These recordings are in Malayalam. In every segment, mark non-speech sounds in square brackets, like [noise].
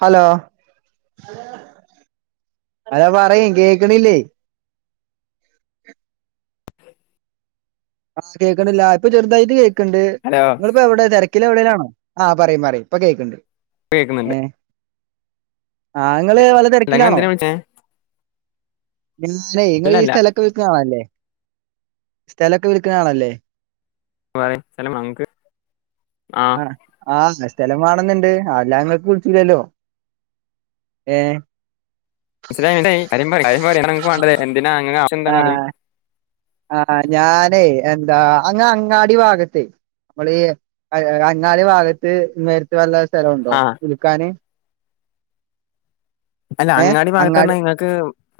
ഹലോ അതാ പറയും കേക്കണില്ലേ ആഹ കേക്കണ്ടില്ല ഇപ്പൊ ചെറുതായിട്ട് കേൾക്കണ്ട് ഹലോ നിങ്ങളിപ്പോ എവിടെ തിരക്കില എവിടെ ആഹ് പറയും പറയും ഇപ്പൊ കേൾക്കുണ്ട് കേൾക്കുന്നുണ്ട് ആ നിങ്ങള് വല അല്ല ഇങ്ങള് തിരക്കിലാണോ എന്തിനാ വിളിച്ചേ ന്നെ ഇങ്ങൾ ഈ അല്ലല്ല സ്ഥലൊക്കെ വിൽക്ക്ണ ആളല്ലേ സ്ഥലൊക്കെ വിൽക്കുന്നആളല്ലേ. വായി തല മങ്ക് ആ. ആഹ് ആഹ് സ്ഥലം വാണന്ന്ണ്ട് അല്ലാ ങ്ങൾക് വിളിച്ചുല്ലല്ലോ ഏ. മനസിലായി കാര്യംപറയ് എന്താ അൻക് വേണ്ടത് എന്തിനാ അങ്ങനെ ആവശ്യ എന്താണ് പറയ്. ആ ഞ്ഞാനെ എന്താ അങ്ങ് അങ്ങാടി ഭാഗത്തേ. നമ്മളി അങ്ങാല്ി ഭാഗത്ത് നേരത്ത് വല്ല സ്ഥലണ്ടോ ആഹ് [unintelligible] അല്ല അങ്ങാടി ഭാഗത്ത് പറഞ്ഞാൽ നിങ്ങൾക്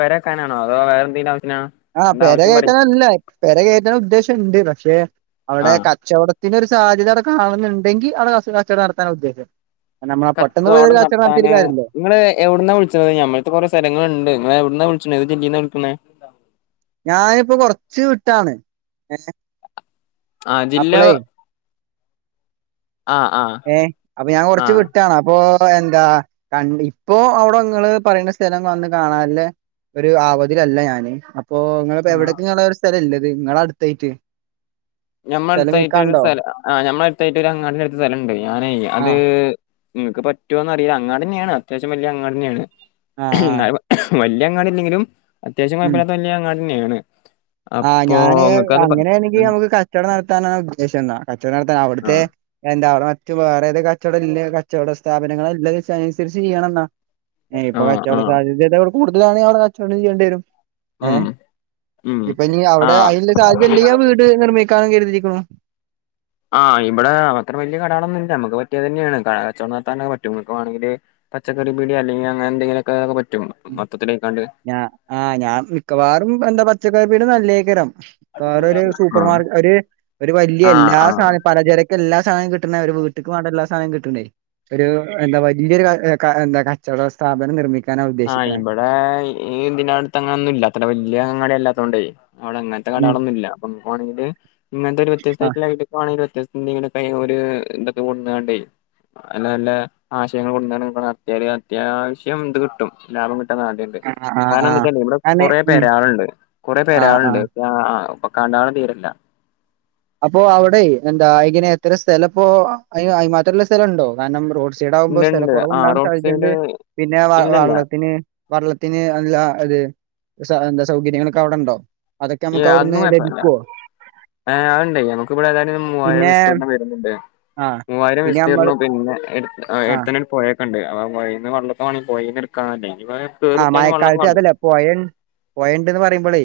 പെര വെക്കാനാണോ അതോ വേറെ എന്തങ്കിലും ആവി ആ പെരകയറ്റാനല്ലേ പെരകയറ്റാൻ ഉദ്ദേശ യുണ്ട് പക്ഷെ അവിടെ ആഹ് കച്ചവടത്തി ദിനൊരു സാദ്യത അവിടെ കാണലുണ്ടെങ്കി അവിടെ കസിന് കച്ചോടം നടത്താനാ ഉദ്ദേശം. നമ്മള പെട്ടെന്ന് പോയി ഒരു കച്ചോടം കച്ചവടം നടത്തിയിട്ട് നടത്താന് കാര്യല്ലല്ലോ നിങ്ങൾ എവിടുന്ന വിളിച്ചുന്നത് ഞമ്മളട്ത്ത് കുറെ സ്ഥലങ്ങളുണ്ട് നിങ്ങാ എവിടന്നാ വിളിച്ച ഏത് [unintelligible] ന്നാ വിളിക്കുന്നെ? ഞാനിപ്പോ കൊറച്ച് വീട്ടാണ് ഏ. ആ ജില്ല ആഹ് ആഹ് ഏ അപ്പൊ ഞാൻ കൊറച്ച് ആഹ് വിട്ടാണ് അപ്പൊ. എന്താ കണ്ടി ഇപ്പൊ അവിടെ നിങ്ങൾ പറയുന്ന സ്ഥലം വന്ന് കാണാനുള്ള. ഒരു ആവതിലല്ല ഞാന് അപ്പൊ നിങ്ങളിപ്പോ എവിടക്കുംങ്ങള ഒരു സ്ഥലം ഇല്ലത് നിങ്ങള അടുത്തായിട്ട് ഞമ്മള സ്ഥലം അടുത്തായിട്ട് ഒരു വിൽക്കാണ്ടോ സ്ഥലം ആ ഞമ്മള അടുത്തായിട്ട് ഒരു അങ്ങാടി അടുത്ത സ്ഥലം ഉണ്ട് ഞാനയെ അത്. ആഹ് നിങ്ങൾക്ക് പറ്റോന്ന് അറീലഅങ്ങടി തന്നെയാണ് അത്യാവശ്യം വലിയ അങ്ങാടി തന്നെയാണ് ആഹ് ആഹ് എന്ന വല്യ അങ്ങാടില്ലങ്കിലും അത്യാവശ്യ ഉം കുഴപ്പല്യാത്ത വലിയ അങ്ങാടി തന്നെയാണ്. ആഹ് അപ്പൊ ഞാന് നിങ്ങക്കത് പ അങ്ങനെയണെങ്കി ഉം നമുക്ക് കച്ചോ കച്ചവട നടത്താന ഉദ്ദേശംന്നാ കച്ചടം നടത്താൻ ആ അവിടുത്തെ എന്താ മറ്റ വേറെ ഏതൊ കട കച്ചടം ഇല്ലേ കച്ചവട സ്ഥാപനങ്ങളൾ ഉള്ളത് വച്ച് എല്ലാം അനുസരിച്ച് ചെയ്യണം എന്നാ ഏഹ് ആ ആ കച്ചവട സാധ്യത കൊടു കൂടുതലണേ അവിടെ കച്ചോടം ചെയ്യേണ്ടിവരും. ഉം മ്മ്. ഇപ്പൊ ഇനി അവിടെ അയിന് ഉള്ള സാധ്യത ഇല്ലെങ്കി ആ വീട് സ്ഥലം വിൽക്കാന്ന് കരുതിരിക്കുന്നു. ആ ഇവടെ അത്ര വലിയ കടകളൊന്നും ഇല്യ നമ്മക്ക് പറ്റിയതനേണ് കച്ചോടം നടത്താൻ പറ്റും ഇങ്ങക്ക് വാണങ്കിൽ. പച്ചക്കറി പീട്യ അല്ലെങ്കി അങ്ങനെ എന്തെങ്കിലും ഒക്കെ പറ്റും. മൊത്തത്തിലേക്കാണ്ട് ഞ ആ ഞാൻ മിക്കവാറും പച്ചക്കറി പിട്യ നല്ലേ തായ്ക്കാരം. കാറ് ഒരു ആ സൂപ്പർ മാർക്കറ്റ് ഒരു ഒരു വലിയ ആ എല്ലാ ആ സാധന പലചരക്ക എല്ലാ സാധനവും കിട്ടുന്ന ഒരു. വീട്ട്ക്ക് വാണ്ടല്ലാ. സമയം കിട്ടൂലേ ഒരു എന്താ വല്ലിയ ഒരു എന്താ കച്ചവട സ്ഥാപനം നിർമ്മിക്കാന് അവര ആഹ് ഇവിടെ ഇന്തിന അടുത്ത് അങ്ങനൊന്നും ഇല്ലാത്തല്ല വല്ലിയ അങ്ങാടി അല്ലാത്തോണ്ടേ. അവിടെ അങ്ങത്തെ കകളൊന്നുമ ഇ അപ്പണെങ്കിൽ ഇങ്ങനത്തെ ആഹ് വത്യസ്തമായിട്ടണെങ്കിൽ വത്യസ് ഇ ഇങ്ങനെ ക എന്താ കൊണ്ടേ നല്ല നല്ല ആശയങ്ങൾ കൊടു അത്യാ അത്യാവശ്യം ഇത് കിട്ടും ലാഭം കിും നാട്ടുണ്ട് ആഹ് ആഹ് കാരണം ആഹ് വെച്ചേ ഇവിടെ അനെ കൊറ ഉം പെരാളുണ്ട് കുറെേ ആഹ് പെരാളുണ്ട് ആഹ് കണ്ടാണ് തീരല്ല അപ്പോൊ അവിടെ എന്താ ഇങ്ങനെ എത്ര സ്ഥല ഇപ്പോ അ മാത്രള്ള സ്ഥലംുണ്ടോ കാരണം റോഡ് ചീടകുമ്പോ ഇണ്ട് സ്ഥല ഇണ്ട് കുുറവ ആഹ് ഉണ്ടാവാൻ റോഡ് സാധിച്ചിട്ടുണ്ട് സൈഡ് പിന്നെ ഇല്ലല്ല വള്ളത്തിന് വെള്ളത്തിന് അ അതെ എന്താ സൗകര്യങ്ങളൊക്കെ അവിടെ ഉണ്ടോ അതൊക്കെ ഈ നമുക്ക് അവിടുന്ന് ലഭിക്കുവോ അതു ഉണ്ടേ നമുക്ക്ിവിടെ ഏതായാലും മവായം വിസ്തീരണം വരുന്നുണ്ട് ആഹ് മൂവായിരം പിന്നെ വിസ്തീർണു നമ്മള് പിന്നെ എ ആഹ് എടുത്തൽ പോയ ക്ക ഉണ്ട് അ പോയിന്ന് വള്ളൊെണെ പോയിന്ന് എക്കൻല്ലേ ആഹ മായക്കാലത്ത് അതല്ലേ പോയ പോയണ്ട്ന്ന് പറയുമ്പോളേ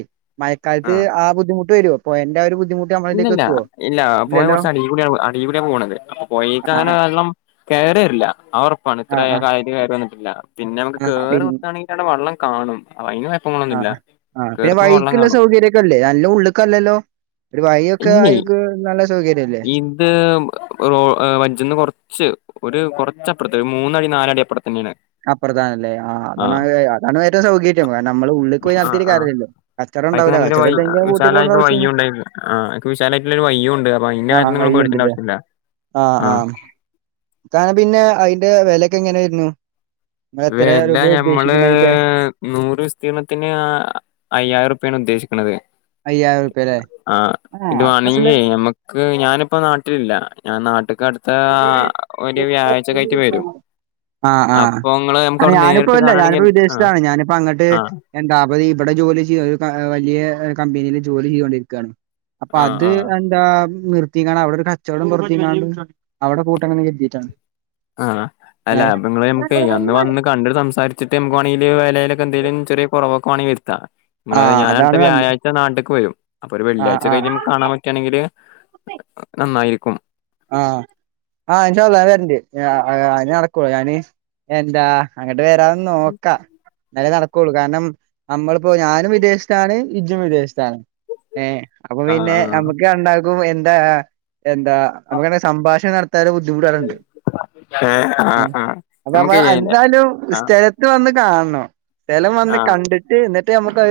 ആഹ് മയക്കാലത്ത് ആ ബുദ്ധിമു് വരും അപ്പോൊ എന്റെ ഒരു ബുദ്ധിമുട്ട് നമ്മളിലേക്ക് ഇല്ലല്ല എത്തുവോ? ഇല്ല പോയ ഇല്ലല്ലോ കുറച്ച് അടിപൊടിയാണ് അടിപൊടിയാണ് പോകണത് അ പോയിക്ക അങ്ങനെ ആഹ് വെള്ളം വേറെരില്ല ആ ഉറപ്പാണ് ഇത്ര ആഹ് കക കാര്യം വന്നിട്ടില്ല പിന്നെ നമുക്ക് ആഹ് ആഹ് കേയറി കുത്തയാണെങ്കിൽ അടെ വള്ളം കാണും അ ആ ആ പിന്നെ വൈക്കുള്ള സൗകര്യൊക്കെല്ലേ നല്ല ഉള്ളക്കല്ലല്ലോ ഒരു വഴൊക്കെ ഇല്ലേ അയൾക്ക് നല്ല സൗകര്യം ഇത് റോ വജന്ന് കൊറച്ച് ഒരു കുറച്ചപ്പുത്തെ ഒരു മൂന്നടി നാല അടി അപ്പുറത്ത തന്നെയാണ് അപ്രധാന അല്ലേ ആഹ് അതാണ് അതാണ് ഏറ്റവും സൗകര്യം കാരണം നമ്മള് ഉള്ളിൽ പോയി നടത്തിയിട്ട കാര്യമല്ലോ കറം അത നല്ലൊരു വ വിശാലായിട്ട് വയ്യ ഉണ്ടായി വിശാലായിട്ടുള്ള ഒരു വയ്യുണ്ട് അ ആഹ വഴുണ്ടല്ലേ ആഹ ആഹ് കാരണം പിന്നെ അതിന്റെ വിലയൊക്കെ എങ്ങനൊയിരുന്നു വില ഞമ്മള് നൂറ് വിസ്തീർണത്തിന് അയ്യായിരം രുപ്യാണ് ഉദ്ദേശിക്ക അയ്യായിരം റുപ്യ അല്ലേ ആഹ ആഹ് ഇത് അത് നല്ല വേണെങ്കേ ഞമ്മുക്ക് ഞാനിപ്പോ നാട്ടിലില്ല ഞാൻ നാട്ടക്ക് അടുത്ത ഒരു വ്യാഴ്ച കയറ്റ്് വരും ഇങ്ങള് നമുക്ക് അ അവിടെ ഞാനിപ്പോ നേരിട്ട് ഇല്ല കാണാണെങ്കി ഞാനിപ്പോ ആഹ് വിദേശത്താണ് ഞാനിപ്പോ അങ്ങോട്ട് ആഹ് എന്താത് ഇവിടെ ജോലി ചെയ്യും വലിയ കമ്പനിൽ ജോലി ചെയ്തൊണ്ടിരിക്കുകയാണ് അപ്പ ആഹ് അത് ആഹ് എന്താ നിർത്തിക്ക അവിടെ ഒരു കച്ചവടം പുറത്തിണ്ട് അവിടെ കൂട്ടങ്ങന്ന് കരുതിയിട്ടാണ് ആഹ ഏഹ് അല്ലാങ്ങള് നമക്ക് അന്ന് വന്ന് കണ്ട സംസാരിച്ചിട്ട് നമക്ക് വേണെങ്ക വില എന്തങ്കിലും ചെറിയ കുറവൊക്കെേണെങ്കിൽരുത്ത ആഹ് ഞാന അടുത്ത അതാണ് നല്ലത് വ്യാഴ്ച്ച നാട്ടേക്ക് വരും അപ്പൊ ഒരു ആഹ് വെള്ളിയാഴ്ച കഴിഞ്ഞ് ആഹ് നമുക്ക് കാണാൻ പറ്റുകയാണെങ്കില് നന്നായിരിക്കും ആഹ ആഹ് ചോല്ല വരണ്ടേ അന് നടക്കളൂ ഞാന് എന്താ അങ്ങട്ട് വരാന്ന് നോക്കാം എന്നാല നട ൂ കാരണം നമ്മളിപ്പോ ഞാനും വിദേശത്താണ് ഇജും വിദേശ ഏ അപ്പൊ ആഹ് പിന്നെ ആഹ് നമുക്ക് ഉണ്ടാക്കും എന്താ എന്താ നമുക്കങ്ങെ സംാഷണം നടത്താുള്ള ബുദ്ധിമുട്ടാറണ്ട് ഏ ആ ആ അപ്പമ്മ നമുക്ക് ചെയ്യാല്ലേ എന്താലും ആ സ്ഥലത്ത് വന്ന് കാണോ സ്ഥലം വന്ന് ആ കണ്ടിട്ട് എന്നിട്ട് നമ്മുക്ക്ത്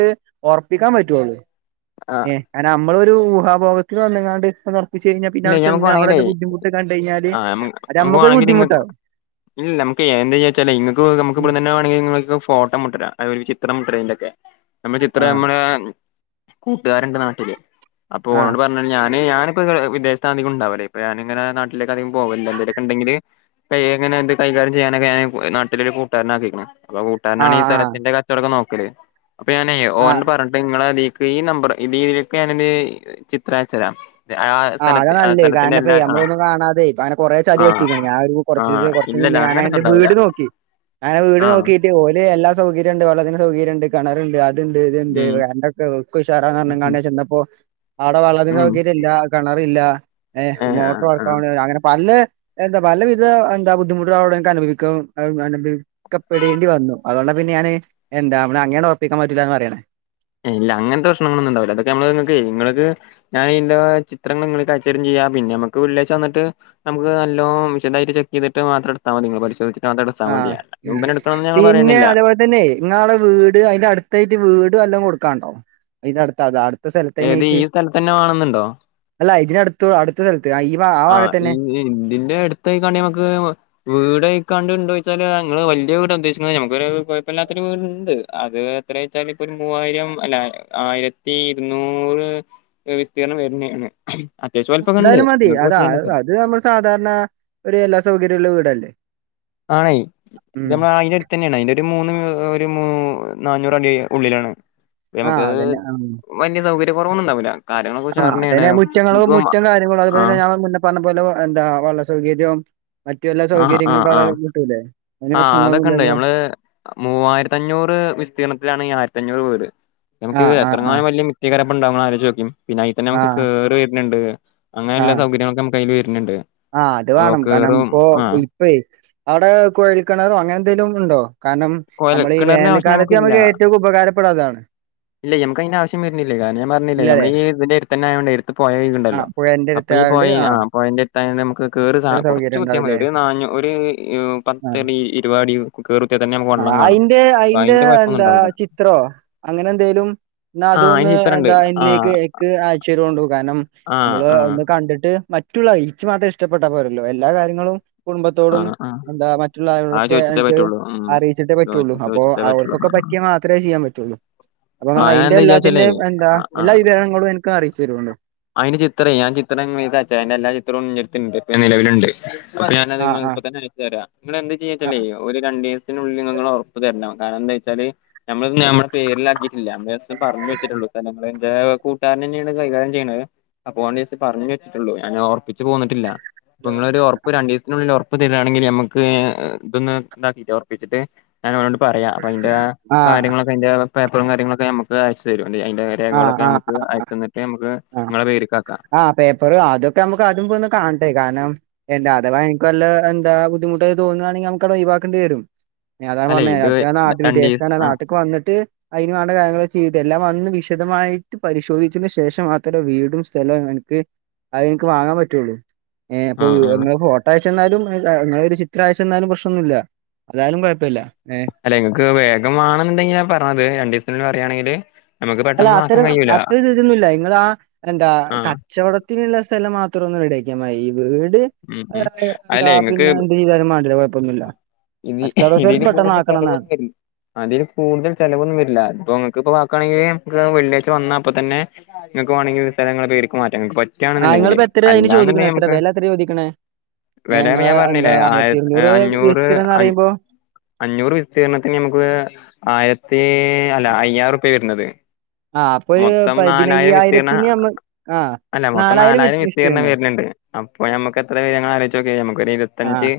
ഉറപ്പിക്കാൻ പറ്റുവുള്ളൂ ആ ഏ കാരണം നമ്മള ഒരു ഊാഭോോഗത്തിൽ വന്നങ്ങാണ്ട് ഇ നിർപ്പിച്ചച്ച് കഴിഞ്ഞാൽ പിന്നെ ഇല്ല അവിടെ ഞമ്മക്ക് ചെന്ന് അവിടെ വേണെങ്കിലേ ബുദ്ധിമുട്ട് കഴിഞ്ഞാല് ആ അത് നമുക്ക് നമ്മുക്ക ഒരു വേണെങ്കിൽ ഇങ്ങ ബുദ്ധിുട്ടാവും ഇല്ല നമുക്ക് എന്താച്ചാ ഇങ്ങക്ക് നുക്ക് ഉം ഇവിടെന്നെ വേണെങ്കിൽ നിങ്ങൾക്ക് ഫോട്ടോ മുട്ടരാം അതുോല ചിത്രം ട്രെയിൻറ ഒക്കെ നമ്മുടെ ചിത്രം ആഹ് നമ്മുടെ കൂട്ടുകാരണ്ട് നാട്ടില് അപ്പൊ ആഹ് ഓളോട് പറഞ്ഞ ഞാന് ഞാനിപ്പോ വിദേശത്ത് അധികം ഉണ്ടാവല്ല അപ്പ ഞാനിങ്ങനെ നാട്ടില് - അധിക പോകില്ല എന്തൊക്കെ ഉണ്ടെങ്കിൽ അങ്ങനെ എന്ത് കൈകാര്യം ചെയ്യാനൊക്കെ നാട്ടിലരു കൂട്ടുകാരന ആക്കിയെക്കുന്നു അപ്പൊ കൂട്ടാരനാണ് ആഹ് ഈ ആഹ് സ്ഥലത്തിന്റെ കച്ചവടം നോക്കിയല് അപ്പൊ ഞാൻ ഓ ആഹ് പറഞ്ഞിട്ട് നിങ്ങള- ഈ നമ്പർ രീതിയിലൊക്കെ ഞാനൊരു ചിത്രം അച്ചരാം ആ അത നല്ല കാരണംപ്പേ നമ്മളൊന്നും കാണാതെ ഇപ്പ കുറ ചതി ആ പറ്റിയിക്ക ഞാൻ ആ കുറച്ച് ദിവസം കുറച്ച് ഇല്ലല്ല മുന്നെ ഞാൻ അങ്ങനൊന്നും - ഉണ്ടാവൂല വീട് നോക്കി അങ്ങന വീട് ആ നോക്കിട്ട് ഓല് എല്ലാ സൗകര്യം ഇണ്ട് വെള്ളത്തിന് സൗകര്യം ഇണ്ട് കെണറിൻഡ് അ ഇണ്ട് ഇത്ണ്ട് ഉം [unintelligible] ക്ക്‌ ഉം ഉഷാറാന്ന് [inaudible] ചെന്നപ്പോ ആടെ വള്ളത്തിന് ഉം സൗകര്യ ഇല്ല കെണറില്ല ഏ ആ മോട്ടർ ആ വർക്കാവണി അങ്ങനെ പല എന്താ പലവിധ എന്താ ബുദ്ധിമുട്ടുകൾ അവിടെ ക്ക്‌ അനുഭവിക്ക അനുഭവിക്കപ്പെടേണ്ടി വന്നു അതോണ്ട് പിന്നെ ഞാന് എന്താ നമ്മ അങ്ങേണ് ഒറപ്പിക്കാൻ പറ്റൂല്ലാന്ന് പറയാന് ഇല്ല അങ്ങനത്തെ പ്രശ്നങ്ങളൊന്നും ഇണ്ടാവില്ല അതൊക്കെ മ്മള് ഇങ്ങക്ക് നിങ്ങള്ക്ക്‌- ഞാൻ ഈന്റ ചിത്രങ്ങൾ നിങ്ങള്ക്കയച്ചു തെരണില്ല പിന്നെ നമുക്ക് വെള്ളിയാഴ്ച്ച വന്നിട്ട് നമുക്ക് നല്ലോ വിശദായിട്ട് ചെ എന്നിട്ട് മാത്ര എട്ത്താ മതി നിങ്ങ പരിശോധിച്ച് ആ പിന്നെ പറയണില്ല. അതേപോല തന്നെ ഇങ്ങട അവിട വീട് അതിന്റെ അടുത്തായിട്ട് വീട് വല്ലോം കൊടു കൊടുക്കണ്ടോ ഇതടുത്ത അടുത്ത ഏത് സ്ഥലത്തന്നായിട്ട് ഈ സ്ഥലത്തന്നെ വേണംന്നുണ്ടോ? അല്ല ക്ക ഇതിനടുത്തു അടുത്തത് ആ ഈ [inaudible] ഇന്തന്റ അടുത്ത് [inaudible] നമ്മക് വീട് [unintelligible] എന്ന്ച്ചാല് നിങ്ങള് വല്യ വീടാ ഉദേശിക്കണ നമ്മക്കൊരു കൊയപ്പല്ലാത്ത ഒരു വീട് ഇണ്ട് അത് എത്രെച്ചാല ഇപ്പോ ഒരു മൂ ആയിരം- അല്ല ആയിരത്തി ഇരുന്നൂറ് വിസ്തീരണ വേരണയാണ് അത്യാശ്യം വല്പ്പക്കണ്ട് അത അത് നമ്മൾ സാധാരണ ഒരു എല്ലാ സൗകര്യ ഉള്ള വീടല്ലേ ആണ് ഇത് ഉം ഞമ്മള അയിന്റ അട്ത്ത് തന്നെയാണ് അയിന്റ ഒരു മൂന്ന് ഒരു മൂ നന്നൂറടി ഉള്ളിലാണ് ആഹ് നമുക്ക് അതന്നെ വല്യ സൗകര്യ കൊറവൊന്നൊണ്ടാവില്ല ആ അതന്നെ മുറ്റങ്ങളോ മുറ്റ കാര്യങ്ങളോ അതുപോലന്നെ ആഹ് ഞാ ല്ല പറഞ്ഞ അതുപോലെ എന്താ വെള്ള സൗകര്യവും മറ്റു എല്ലാ സൗകര്യങ്ങളും കള കിട്ടൂല്ലേ ആ് അതൊക്കണ്ട് മ്മള് മൂവായിരത്തഞ്ഞൂറ് വിസ്തീർണത്തിലാണ് ഈ ആയിരത്തഞ്ഞൂറ് വീട് നമുക്ക് ആഹ് ആഹ് ആഹ് എത്രങ്ങാലം വലിയ മത്യ [unintelligible] കരപ്പ് ഇണ്ടാ മ്മള് ആലോചോക്ക്‌ പിന്നെ അയിത്തന്ന നമുക്ക് ആഹ് കിണര് വരുണേണ്ട് അങ്ങനെല്ലാ ആഹ് സൗകര്യങ്ങളൊക്ക നമുക്കയില് ആ അത് വേണം കാരണം ഇപ്പൊ ആഹ് ഇപ്പ ആടെ കോഴൽ കിണറോ അങ്ങനെ എന്തെങ്കിലും ഉണ്ടോ? കാരണം കൊഴൽ നമ്മള് ഈ കിണറിന്റെ ആവശ്യം വേനൽക്കാലത്ത് നമുക്കില്ല നമുക്ക് ഏറ്റവും ഉപകാരപ്പെടാ അതാണ് ഇല്ല ഞമ്മക്ക് അയിന്റെ ആവശ്യം വരണില്ലില്ലോ ഞാൻ പറഞ്ഞില്ല നമ്മള് ഇല്ലല്ലേ? ഈ ഇതിന്റെടുത്തന്ന ആയോണ്ട് പോയ ആ ഇണ്ടല്ലോ പുഴേന്റെ അപ്പൊ ഈ അടുത്തായോണ്ട് പോയി ആ പോയിന്റ [inaudible] നമുക്ക് കേറി ഇത്ര കുറച്ച് സൗകര്യം കുത്തിയാതി ഉണ്ടാവുംല്ലേ? ഒരു നാഞ്ഞു ഒരു ആ പത്തടി ഇരുപാതടി കേറു [inaudible] ആ അയിന്റെ അയിന്റെ എന്താ ചിത്രോ അങ്ങനെ എന്തേലും എന്നാ ആ അയിന് അതൊന്ന് ചിത്രണ്ട്. എന്താ ആ എന്നിലേക്ക് എക്ക് അയ്ച്ച തരുണ്ടോ കാരണം ആ നമ്മള് ആ ഒന്ന് കണ്ടിട്ട് മറ്റുള്ള ഈച്ച് മാത്രം ഇഷ്ടപ്പെട്ട പോരല്ലോ എല്ലാ കാര്യങ്ങളും ആ കുടുംബത്തോടും ആ എന്താ മറ്റുള്ള അത് ആളുകളൊടക്കെ ചോദിച്ചിട്ടേ എനക്ക് പറ്റുള്ളൂ. ഉം. അറിയിച്ചിട്ടേ പറ്റുള്ളൂ അപ്പൊ ചോദിച്ചിട്ടേ പറ്റുള്ളൂ. അവർക്കൊക്ക പറ്റിയാൽ മാത്രെ ചെയ്യാൻ പറ്റുള്ളൂ അപ്പൊ ആ ഞാൻ അയിന്റെ എന്താ വിചാരിച്ചാലേ എല്ലാത്തിന്റേം എന്താ ആ ആ എല്ലാ വിവരങ്ങളും എനിക്ക് അറിച്ച് [inaudible] അയിന് ചിത്ര ഞാൻ ചിത്രം [inaudible] [inaudible] നിലവിലുണ്ട് ഞാനത് നിങ്ങ ആഹ് ഇപ്പ തന്നെ അയച്ച് തരാം നിങ്ങ എന്ത് ചെയ്യച്ചല്ലേ ആഹ് ഒരു രണ്ട് ദിസത്തിനുള്ളില് നിങ്ങള് ഒറപ്പു തരണം കാരണന്താ വെച്ചാല് നമ്മള് നമ്മ പേരിലാക്കിട്ടില്ല ജസ്റ്റ്‌ പറഞ്ഞ് വെച്ചിട്ടോള്ളു അത കൂട്ടുകാരൻ തന്നെയാണ് കൈകാര്യം ചെയ്യണത് അപ്പോ ഓൻച്ച് പറഞ്ഞട്ടുള്ളൂ ഞാൻ ഓർപ്പിച്ച് പോന്നിട്ടില്ല അപ്പ ഇങ്ങളൊരു ഒറപ്പ് രണ്ടത്തിനുള്ളി ഒറ ഇപ്പ തെരാണങ്കില് ഞമ്മക്ക് ഇതൊന്ന് ഇണ്ടാക്കിക്കൊ ഒറപ്പിച്ചട്ട് ഞാൻ അവനോട് പറയാ അപ്പ അയിന്റ ആഹ് ആഹ് കാര്യങ്ങളൊക്കെ അയിന്റ പേപ്പറും കാര്യങ്ങളൊക്ക ഞ്ഞമ്മക്ക് അയച്ചു തരും അയിന്റെ രേഖകളൊക്കെ ഞ്ഞമ്മക്ക് അയച്ചന്നിട്ട് നമ്മുക്ക് ആ പേപ്പർ അതൊക്കെ നമുക്ക് ആദ്യം പോയൊന്ന് കാണണ്ടെ കാരണം എന്താ അഥവാ നിക്ക് വല്ല എന്താ ബുദ്ധിമുട്ടായി തോന്നുവാണെങ്കിൽ അതമ്മക്ക് ഒഴിവാക്കണ്ടി വരും ഞാതാ അല്ലെ പറഞ്ഞേ ഇത് [unintelligible] രണ്ടീസ് വിദേശത്താണ് ആ നാട്ടക്ക് വന്നട്ട് അയിന് വേണ്ട കാര്യങ്ങള് ചെയ്ത് എല്ലാം വന്ന് വിശദമായിട്ട് പരിശോധിച്ചതിനു ശേഷം മാത്രമേ വീടും സ്ഥലവും എനക്ക് അത് എനക്ക് വാങ്ങാൻ പറ്റുള്ളൂ ഏ ആ അപ്പൊ ആ ഇങ്ങ ഫോട്ട ച്ചന്നാലും അങ്ങെ ഒരു ചിത്രയച്ചെന്നാലും പ്രശ്നൊന്നുല്ല അതാലും കുഴപ്പമില്ല അല്ല നിങ്ങക്ക് വേഗം വേണെന്നുണ്ടെങ്കി ഞാൻ പറഞ്ഞത് രണ്ടു ദിവസിന്ന് പറയുയാണെങ്കില് അല്ല അത്തരം അത്ര തരൊന്നുംല്ല നിങ്ങാ എന്താ ആ കച്ചവടത്തിനുള്ള സ്ഥലം മാത്രം ഒന്ന് റെഡിയാക്കിയ മതി വീട് ഉം എ ഉം എ അല്ലേ എന്താ പിന്നെ എന്ത് ചെയീതാലും മേണ്ടില്ല കുഴപ്പൊന്നുമില്ല ഇനി ഇതിൽ കൂടുതല് ചിലവൊന്നും വരില്ല അതിൽ കൂടുതൽ ചിലവൊന്നും വരില്ല ഇപ്പം അതിക്കിപ്പം ആ ണെ നമ്മുക്ക് വെള്ളിയാഴ്ച വന്നാ അപ്പോ തന്നെ നക്ക് വേണെങ്കിൽ സ്ഥലങ്ങള് മേടിക്കുവാൻ ക്ക് ആഹ് പറ്റയാണെന്നുണ്ടെങ്കില് ഇങ്ങളിപ്പോ എത്രയാ അയിന് ചോദിക്കണെ അല്ലാന്നുണ്ടെങ്കിൽ എത്ര നമുക്ക് വെല എത്രയാ ചോദിക്കണെ? വില ഏഹ് അന്ന് ഇങ്ങള് ഞാൻ എന്താ പറഞ്ഞില്ലേ ആയി ആയിരത്തിഇരുന്നൂറ് അഞ്ഞൂറ് വിസ്തീർണംന്ന് അ പറയുമ്പോ അഞ്ഞൂറ് വിസ്തീർണത്തിന് നമുക്ക് ആയിരത്തി അല്ല അയ്യായിരം റുപ്യ വരുന്നത് ആഹ് അപ്പൊ ഒരു മൊത്തം നാലായിരം വിസ്തീർണ പതിനയ്യായിരത്തിന് നമ്മ ആഹ് അല്ല മൊത്തം വിത് നാലായിരം വിസ്തീകരണം വിസ്തീർണല്ലേ വരരുന്നുണ്ട് അപ്പൊ ഞമ്മക്കെത്ര വരിക ഇങ്ങള് ആലോചിച്ചു നോക്കിയേ നമുക്കൊരു ഇരുപത്തഞ്ച്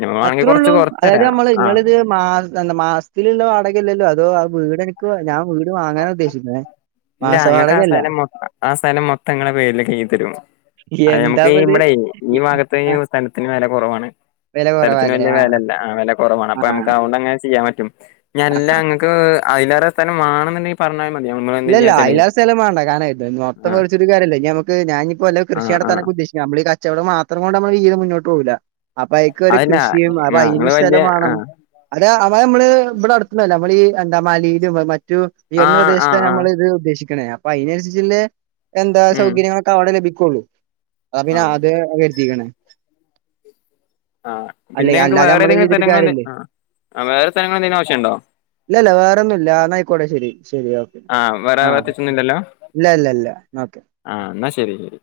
ഞമ്മളാണെങ്കി കൊറച്ച് അത്രേള്ളൂ അതായത് കൊറച്ചരാ നമ്മള് ആഹ് ഇങ്ങളത് മാസ എന്ന മാസത്തിലുള്ള വാടകല്ലല്ലോ അതോ വീട് എനിക്ക് ഞാൻ വീട് വാങ്ങാനാ ഉദ്ദേശിക്കുന്നേ ഇല്ല മാസ ങ്ങക്ക് ആ വാടകയല്ല സഥലം മൊത്തം ആ സഥലം മൊത്തങ്ങളുടെ പേരിലൊ കെയ്തി തരും അതെ നമ്മുക്കി എന്താപ്പത് ഇമ്മടെ ഈ ഭാഗത്ത് സ്ഥലത്തിന് വില കുറവാണ് വെല സ്ഥലത്തിന് കൊറവാല്ലേ വല്ല്യയ ആഹ് വേലല്ല ആ അ കുറവാണ് അപ്പൊ ആഹ് നമുക്ക് അതുകൊണ്ടങ്ങനെ ചെയ്യാൻ പറ്റും ഇനി അല്ല അങ്ങക്ക് അതിലേറെ സ്ഥലം വേണെന്നുണ്ടെങ്കിൽ പറഞ്ഞ ഇല്ല ഇല്ല അയ്ലാറേ സ്ഥലം മാണ്ട [unintelligible] ത്തത്തെ ആഹ് വിളിച്ചൊുകാരല്ല ഇനി നമുക്ക് ഞാനിപ്പോല്ല കൃഷി ആഹ് ആഹ് നടത്താനൊക്കെ ഉദേശിക്ക നമ്മള ചെവളോ മാത്രം കൊണ്ട് നമ്മളി ഇത് മുന്നോട്ട് പോവില്ല അപ്പൊ അയക്കൊരു അതല്ല കൃഷിയും അപ്പൊ ആഹ് അയിന് ഇങ്ങള് വല്യ സ്ഥലം വേണം ആഹ് അ ട്ടൊ അവ നമ്മള് ഇവിടെ അടത്തൊന്നുവല്ല നമ്മളി എന്താ മാലിയിലും മറ്റു ഉയർന്ന ആഹ് പ്രദേശ ആഹ് ആഹ് നമ്മൾ ഇത് ഉദ്ദേശിക്കണേ അപ്പൊ അതിനനുസരിച്ച എന്താ ഉം സൗകര്യങ്ങളൊക്കെ അവിടെ ലഭിക്കുള്ളൂ അ പിന്നെ ആഹ് അത് വരുത്തിക്കണേ ആ പിന്നെ ഞക്ക് വേറെ ഏതെങ്കിലും സ്ഥലങ്ങള് കാര്യല്ലേ ആ വേറെ സ്ഥലങ്ങളേന്തെലും ആവശ്യമുണ്ടോ ഇല്ലല്ല വേറെ ഒന്നുല്ല ആന്ന ആയിക്കോട്ടെ ശരി ശരി ഓക്കെ ആ വരാ ആ വത്തിച്ചൊന്നില്ലല്ലോ ഇല്ല ഇല്ല ഇല്ല ഓക്കെ ആ എന്നാ ശരി ഉം